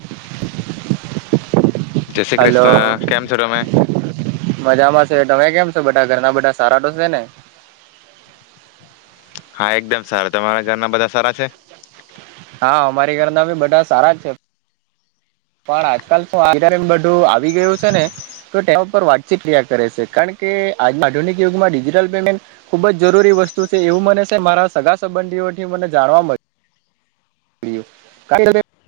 એક [inaudible] જય શ્રી હલો કૃષ્ણ કેમ છો તમે મજામાં છે. તમે કેમ છો? બધા ઘરના બધા સારા તોશે ને? હા, એકદમ સારા. તમારા ઘરના બધા સારા સે? હા, અમારી ઘરના બી બધા સારા જ છે. પણ આજકાલ અત્યારે બધું આવી ગયું છે ને, તો તેના પર વાતચીત કિયા કરે છે. કારણ કે આ આધુનિક યુગમાં ડિજિટલ પેમેન્ટ ખુબ જ જરૂરી વસ્તુ છે એવું મને સે મારા સગા સંબંધીઓથી મને જાણવા મળી [unintelligible]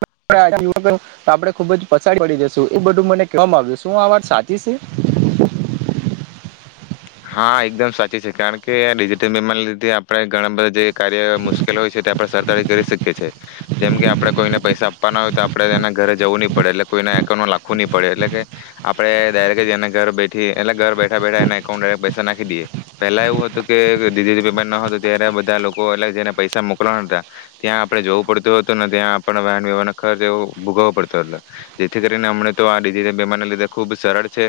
[unintelligible] તો આપડે ખુબ જ [unintelligible] પડી જશું એ બધું મને કેવામાં આવ્યું. શું આ વાત સાચી સે? હા, એકદમ સાચી સે, કારણ કે આ ડિજિટલ પેમેન્ટના લીધે આપણે ઘણા બધા જે કાર્ય મુશ્કેલ હોય છે તે આપણે સરળતાથી કરી શકીએ છીએ, જેમ કે આપડે કોઈને પૈસે આપવાના હોય તો આપણે એના ઘરે જવું નહીં પડે, એટલે કોઈના એકાઉન્ટમાં લાખવું નહી પડે, એટલે કે આપણે ડાયરેક્ટ જ એને ઘર બેઠી એટલે ઘર બેઠા બેઠા એને [unintelligible] પૈસા નાખી દઈએ. પેલા એવું હતું કે જે ડિજિટલ પેમેન્ટ ન હતું, ત્યારે બધા લોકોને એટલે કે જેને પૈસા મોકલવાના હતા, ત્યાં આપણે જવું પડતું હતું, અને તે આપણને [unintelligible] દેવું ભોગવો પડતો હતો. જેથી કરીને હમણે તો આ ડિજિટલ પેમેન્ટ ના લીધે ખૂબ સરળ છે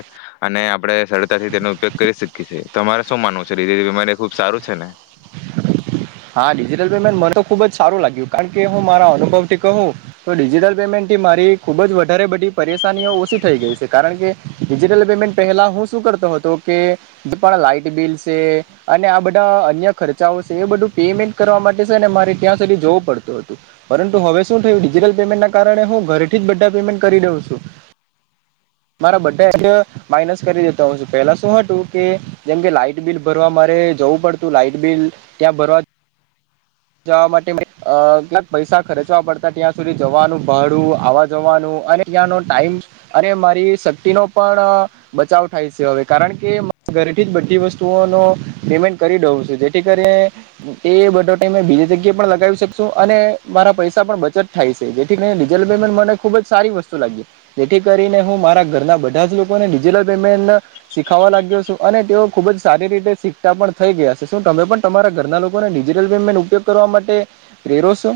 અને આપણે સરળતાથી તેનો ઉપયોગ કરી શીખી છી. તમારે શું માનવું છે? રે અમારે ખુબ સારું છે ને? હા, ડિજિટલ પેમેન્ટ મને તો ખુબ જ સારું લાગ્યું. કારણ કે હું મારા અનુભવ થી કહું તો, ડિજિટલ પેમેન્ટ થી મારી ખુબ જ વધારે બધી પરેશાનીઓ ઓછી થઈ ગઈ છે. કારણ કે ડિજિટલ પેમેન્ટ પહેલા હું શું કરતો હતો કે, જે પણ લાાઈટ બિલ છે અને આ બધા અન્ય ખર્ચાઓ છે, એ બધું. પેમેન્ટ કરવા માટે છે ને મારે ત્યાં સુધી જવું પડતું હતું, પરંતુ હવે શું થયું ડિજિટલ પેમેન્ટના કારણે હું ઘરેથી જ બધા પેમેન્ટ કરી દઉં છું. મારા બધા અહ [unintelligible] માઇનસ કરી દેતા હોઉ છું. પહેલા શું હતું કે, જેમ કે લાાઈટ બિલ ભરવા મારે જવું પડતું, લાાઈટ બિલ ત્યાં ભરવા જવા માટે અહ કેટલાક પૈસા ખર્ચવા પડતા ત્યાં સુધી જવાનું ભાડું, આવવા-જવાનું, અને ત્યાંનો ટાઈમ, અને મારી શક્તિનો પણ બચાવ થાય છે હવે, કારણ કે [unintelligible] ઘરેથી જ બધી વસ્તુઓનો પેમેન્ટ કરી દઉં છું. જેથી કરીને એ બધો [unintelligible] બીજી જગ્યાએ પણ લગાવી શકશું, અને મારા પૈસા પણ બચત થાય છે. જેથી કરીને ડિજિટલ પેમેન્ટ મને ખુબ જ સારી વસ્તુ લાગી. જેથી કરીને હું મારા ઘરના બધા જ લોકોને ડિજિટલ પેમેન્ટ શીખાવા લાગ્યો છું, અને તેઓ ખુબ જ સારી રીતે શીખતા પણ થઈ ગયા છે. શું તમે પણ તમારા ઘરના લોકોને ડિજટલ પેમેન્ટ ઉપયોગ કરવા માટે પ્રેરો છો?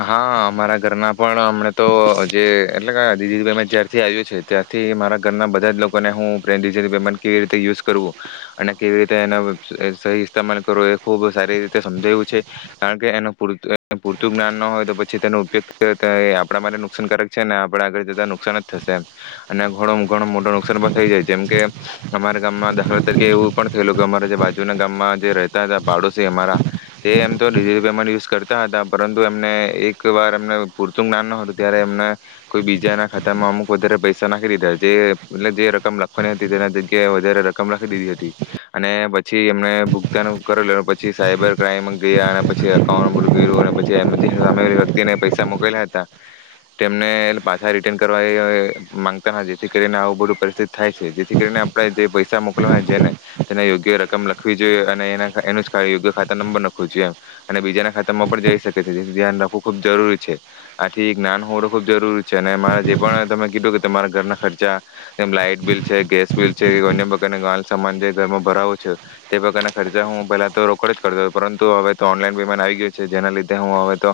હા અમારા ઘરના પણ હમણે તો જે એટલે કે આ ડિજિટલ પેમેન્ટ જ્યારથી આયું છે, ત્યારથી મારા ઘરના બધા જ લોકોને હું પે ડિજિટલ પેમેન્ટ કેવી રીતે યુઝ કરવું, અને કેવી રીતે એનો સહી ઈસ્તમાલ કરવું એ ખૂબ સારી રીતે સમજાવ્યું છું, કારણ કે એનું પૂત એનું પૂરતું જ્ઞાન ન હોય તો પછી તેનો ઉપયોગ [unintelligible] આપણા માટે નુકસાનકારક છે, અને આપણે આગળ જતા નુકસાન જ થશે એમ, અને ઘણું ઘણું મોટું નુકસાન પણ થઈ જાય જેમ કે અમારા ગામમાં દાખલા તરીકે એવું પણ થયેલું કે અમારા જે બાજુના ગામમાં જે રહેતા હતા પાડોશી અમારા, જે અમારા એમ તો પેમેન્ટ યુઝ કરતા હતા પર એમને એક વાર એમને પૂરતું જ્ઞાન ન હતું ત્યારે એમને કોઈ બીજા ના ખાતામાં અમુક વધારે પૈસા નાખી દીધા. જે એટલે જે રકમ લખવાની હતી, તેના જગ્યાએ વધારે રકમ લખી દીધી હતી, અને પછી એમને ભુગતાન કરેલ, પછી સાયબર ક્રાઈમ ગયા અને પછી એકાઉન્ટ ગયું. જ્યારથી સામેની વ્યક્તિને પૈસા મોકેલા હતા, તેમને પાછા રિટર્ન કરવા માંગતા હતા. જેથી કરીને આવું બધું પરિસ્થિતિ થાય છે. જેથી કરીને આપણે જે પૈસા મોકલવાના હોય, જેને તેને યોગ્ય રકમ લખવી જોઈએ. અને એ એનું યોગ્ય ખાતા નંબર લખવો જોઈએ. એ અને બીજાના ખાતામાં પણ જઈશ. તેથી તેનું ધ્યાન રાખવું ખૂબ જરૂરી છે. આથી જ્ઞાન હોવું ખુબ જરૂરી છે. એમા જે પણ તમે કીધું કે તમારા ઘરના ખર્ચા, લાઈટ બિલ, ગેસ બિલ છે. અન્ય પ્રકારના સામાન જે ઘરમાં ભરાવો છો, તે પ્રકારના ખર્ચા હું પહેલા તો રોકડ જ કરતો હતો. પરંતુ હવે તો ઓનલાઈન પેમેન્ટ આવી ગયો છે, જેના લીધે હું હવે તો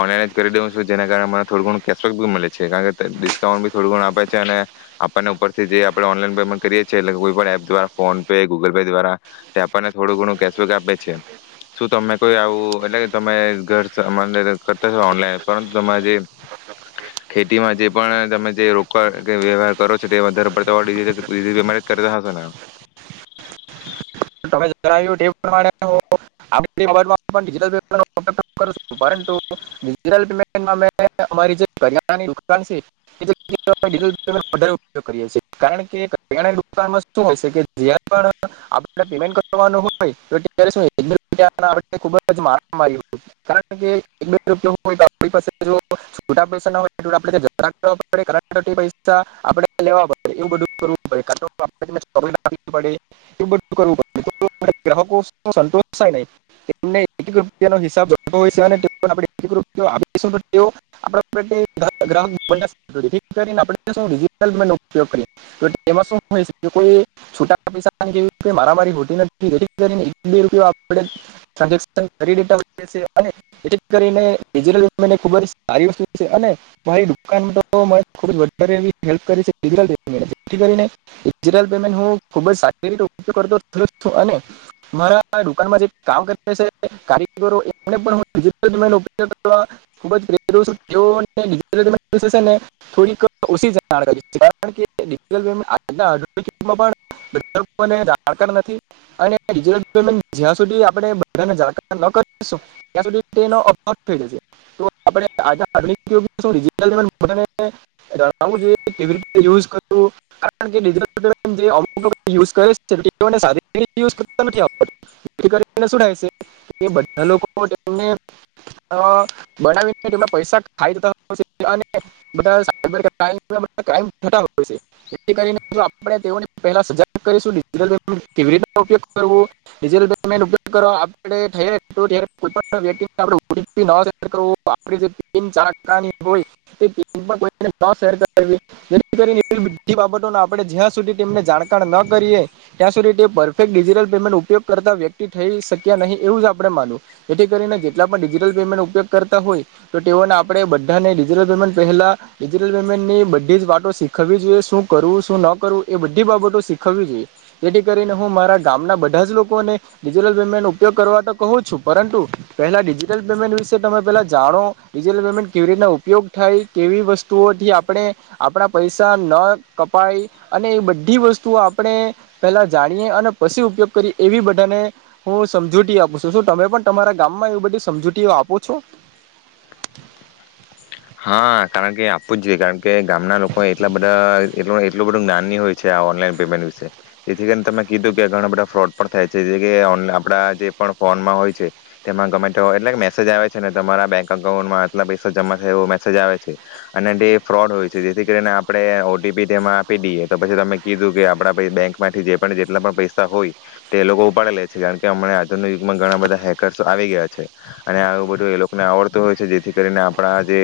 ઓનલાઈન જ કરી દઉં છું, જેના કારણે મને થોડું ઘણું ડિસ્કાઉન્ટ પણ મળે છે કારણ કે ડિસ્કાઉન્ટ થોડું ઘણું આપે છે, અને આપણને ઉપરથી જે આપણે ઓનલાઈન પેમેન્ટ કરીએ છીએ. એટલે કોઈ પણ એપ દ્વા ફોન પે ગુગલ પે દ્વારા. આપને થોડું ઘણું કેશબેક આપે છે. શું તમને કોઈ આવું એટલે તમે ઘર સામાન કરતા ઓનલાઈન પરંતુ, તમારી જે ખેતીમાં જે પણ તમે જે રોક વ્યવહાર કરો છો, વધારે પડતા કરતા હશે ને? [unintelligible] [unintelligible] [unintelligible] [unintelligible] મારા દુકાનમાં જે કામ કરે છે કારીગરો એમને પણ ડિજિટલ પેમેન્ટ [unintelligible] [unintelligible] [inaudible] [unintelligible] કરીએ ત્યાં સુધી તે પરફેક્ટ ડિજિટલ પેમેન્ટ ઉપયોગ કરતા વ્યક્તિ થઈ શક્યા નહીં એવું જ આપણેે માનવું જેથી કરીને જેટલા પણ ડિજિટલ પેમેન્ટ ઉપયોગ કરતા હોય તો તેઓને આપણે બધાને ડિજિટલ પેમેન્ટ પહેલા ડિજિટલ પેમેન્ટની બધી જ વાતો શીખવવી જોઈએ શું કરવું શું ન કરવું એ બધીજ બાબતો શીખવવી જોઈએ જેથી કરીને હું મારા ગામના બધા જ લોકોને ડિજિટલ પેમેન્ટનો ઉપયોગ કરવા તો કહું છું પરંતુ પહેલા ડિજિટલ પેમેન્ટ વિશે તમે પહેલા જાણો ડિજિટલ પેમેન્ટ કેવી રીતના ઉપયોગ થાય કેવી વસ્તુઓથી આપણે આપણા પૈસા ન કપાય અને એ બધી વસ્તુ. ત આપણે પેલા જાણીએ અને પછી ઉપયોગ કરીએ એવી બધાને હું સમજૂતી આપું છું શું તમે પણ તમારા ગામમાં એ બધી સમજૂતીઓ આપો છો. હા કારણ કે આપવું જ જોઈએ કારણ કે ગામના લોકો એટલા બધા એટલું બધું જ્ઞાનની હોય છે આ ઓનલાઈન પેમેન્ટ વિશે જેથી કરીને તમે કીધું કે ઘણા બધા ફ્રોડ પણ થાય છે જે કે આપડા જે પણ ફોનમાં હોય છે તેમાં ગમે એટલા મેસેજ આવે છે ને તમારા બેંક અઉન્ટમાં આટલા પૈસા જમા. રહે એવો મેસેજ આવે છે અને તે ફ્રોડ હોય છે જેથી કરીને આપણે ઓટીપી તેમાં આપી દઈએ તો પછી તમે કીધું કે આપડા પ બેંકમાંથી જે જેટલા પણ પૈસા હોય તે એ લોકો ઉપાડે લે છે કારણ કે હમ આજુ યુગમાં ઘણા બધા હેકર્સ આવી ગયા છે અને આવું બધું એ લોકોને આવડતું હોય છે જેથી કરીને આપણા જે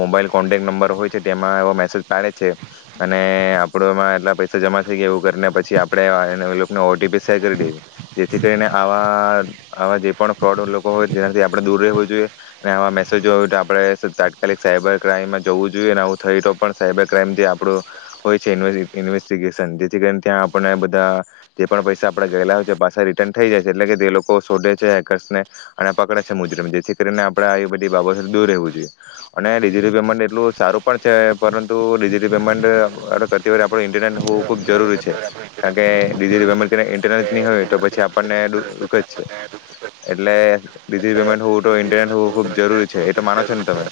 મોબાઈલ કોન્ટેક્ટ નંબર હોય છે તેમાં એો મેસેજ પાડે છે અને આપણો એમાં એટલા પૈસા જમા થઈ ગયા એવું કરીને પછી આપણે એને ઓટીપી શેર કરી દઈ જેથી કરીને આવા આવા જે પણ ફ્રોડ લોકો હોય જેનાથી આપણે દૂર રહેવું જોઈએ અને આવા મેસેજો હોય તો આપણે તાત્કાલિક સાયબર ક્રાઈઇમમાં જવું જોઈએ ને આવું થય તો પણ સાયબર ક્રાઈમ જે આપણું હોય છે ઇન્વેસ્ટિગેશન જેથી કરીને ત્યાં આપણણે બધા જે પણ પૈસા આપડે ગયેલા હોય છે પાછા રિટર્ન થઇ જાય છે એટલે કે તે લોકો શોધે છે હેકર્સને અને પકડે છે મુજર જેથી કરીને આપણેે આવી બધી બાબતો દૂર રહેવું જોઈએ. અને ડિજિટલી પેમેન્ટ એટલું સારું પણ છે પરંતુ ડિજિટલી પેમેન્ટ કરતી વર આપડ ન્ટરનેટ હોવું ખુબ જરૂરી છે કારણ કે ડિજટલ પેમેન્ટ ઇન્ટરનેટ નહી હોય તો પછી આપણને દુઃખ જ છે એટલે ડિજટ પેમેન્ટ હોવું તો ઇન્ટરનેટ હોવું ખુબ જરૂરી છે એ તો માનો છો ને તમે.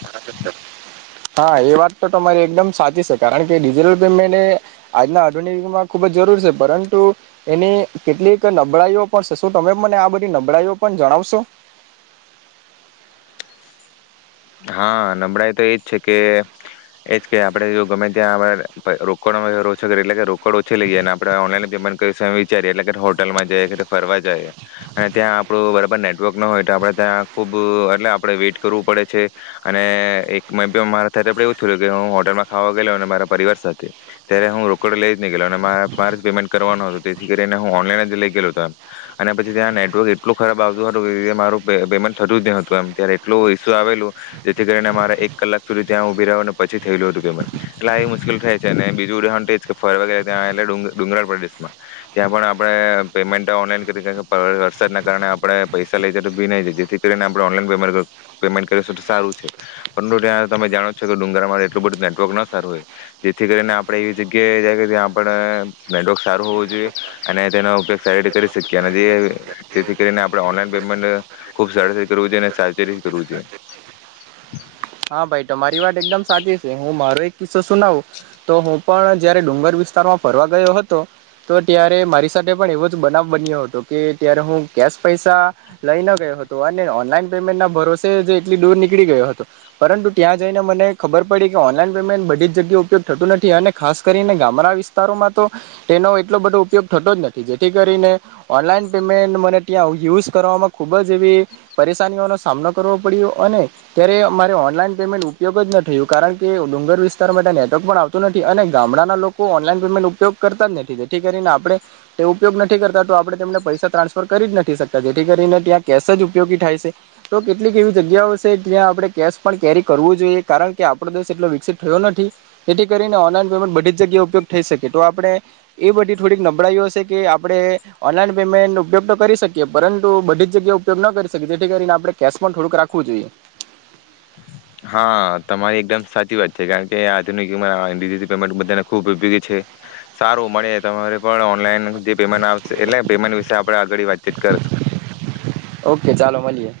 હા એ વાત તો તમારી એકદમ સાચી છે કારણ કે ડિજિટલ પેમેન્ટ એ આજના આધુનિકમાં ખુબ જ જરૂર છે પરંતુ એની કેટલીક નબળાઈઓ પણ છે શું તમે મને આ બધી નબળાઈઓ પણ જણાવશો. હા નબળાઈ તો એજ છે કે એજ કે આપડે જો ગમે ત્યાં રોકડ ઓછ કરીએ એટલે કે રોકડ ઓછી લઈ જઈએ ને આપડણે ઓનલાઈન પેમેન્ટ કરીમે વિચારીએ એટલે હોટલમાં જાય કે ફરવા જાય અને ત્યાં આપડું બરાબર નેટવર્ક ન હોય તો આપડણે ત્યાં ખુબ એટલે આપણે વેઇટ કરવું પડે. એક મારા તે એવું થયું કે હું હોટલમાં ખાવા ગયેલો અને મારા પરિવાર સાથે ત્યારે હું રોકડ લઈ જ નહી ગે અને મારે પેમેન્ટ કરવાનો હતું તેથી કરીને હું ઓનલાઈન જ લઈ ગે હતો એમ અને પછી ત્યાં નેટવર્ક એટલું ખરાબ આવતું હતું કે મારું પેમેન્ટ થતું જ ન હતું એમ ત એટલું આવેલું જેથી કરીને મારે એક કલાક સુધી ત્યાં ઉભી રહ પછી થયેલું હતું પેમેન્ટ એટલે એ મુશ્કેલ થાય છે અને બીજું ઉહણ ફરગેરે ત્યા ડુંગરાળ પ્રદેશમાં ત્યાં પણ આપણે પેમેન્ટ ઓનલાઈન વરસાદના કારણે આપણે પૈસા લઈ જેથી કરીને ઓનલાઈન પેમેન્ટ પેમેન્ટ કરી તો સારું છે પરંતુ ત્યાં તમે જાણો છો કે ડુંગરામાં એટલું બધું નેટવર્ક ન સારું હોય જેથી કરીને આપણેે એવી જગ્યાએ જાય કે ત્યાં આપ નેટવર્ક સારું હોવું જોઈએ અને તેનો ઉપયોગ સારી રીતે કરી શકીએ અને જેથી કરીને આપણે ઓનલાઈન પેમેન્ટ ખુબ સરળ રીતે કરવું જોઈએ સા કરું છે. હા ભાઈ તમારી વાત એકદમ સાચી છે હું મારો એક કિસ્સો સુનાવું તો હું પણ જયારે ડુંગર વિસ્તારમાં ફરવા ગયો હતો તો ત્યારે મારી સાથે પણ એવો જ બનાવ બન્યો હતો કે ત્યારે હું કેશ પૈસા લઈ ન ગયો હતો અને ઓનલાઈન પેમેન્ટ ના ભરોસે જે એટલી દૂર નીકળી ગયો હતો. પરંતુ ત્યાં જઈને મને ખબર પડી કે ઓનલાઈન પેમેન્ટ બધી જ જગ્યાએ ઉપયોગ થતું નથી અને ખાસ કરીને ગામડા વિસ્તારોમાં તો તેનો એટલો બધો ઉપયોગ થતો જ નથી જેથી કરીને ઓનલાઈન પેમેન્ટ મને ત્યાં યુઝ કરવામાં ખૂબ જ એવી પરેશાનીઓનો સામનો કરવો પડ્યો અને ત્યારે મારે ઓનલાઈન પેમેન્ટ ઉપયોગ જ ન થયું કારણ કે ડુંગર વિસ્તાર માટે નેટવર્ક પણ આવતોું નથી અને ગામડાના લોકો ઓનલાઈન પેમેન્ટ ઉપયોગ કરતા જ નથી જેથી કરીને આપણે તે ઉપયોગ નથી કરતા તો આપણે તેમને પૈસા ટ્રાન્સફર કરી જ નથી શકતા જેથી કરીને ત્યાં કેશ જ ઉપયોગી થાય છે તો કેટલીક એવી જગ્યાઓ છે જ્યાં આપણે કેશ પણ કેરી કરવું જોઈએ કારણ કે આપણો દેશ એટલો વિકસિત થયો નથી જેથી કરીને ઓનલાઈન પેમેન્ટ બધી જ જગ્યાએ ઉપયોગ થઈ શકે તો આપણે એ બધી થોડીક નબળાઈું હશે કે આપણે ઓનલાઈન પેમેન્ટ ઉપયોગ તો કરી શકીએ પરંતુ બધી જ જગ્યાએ ઉપયોગ ન કરી શકીએ જેથી કરીને આપણે કેશ પણ થોડુંક રાખવું જોઈએ. હા તમારી એકદમ સાચી વાત છે કારણ કે આધુનિકલ પેમેન્ટ બધાને ખુબ ઉપયોગી છે સારું મળે તમારે પણ ઓનલાઈન જે પેમેન્ટ આપશે એટલે પેમેન્ટ વિશે આપણે આગળ વાતચીત કરશું. ઓકે ચાલો મળીએ.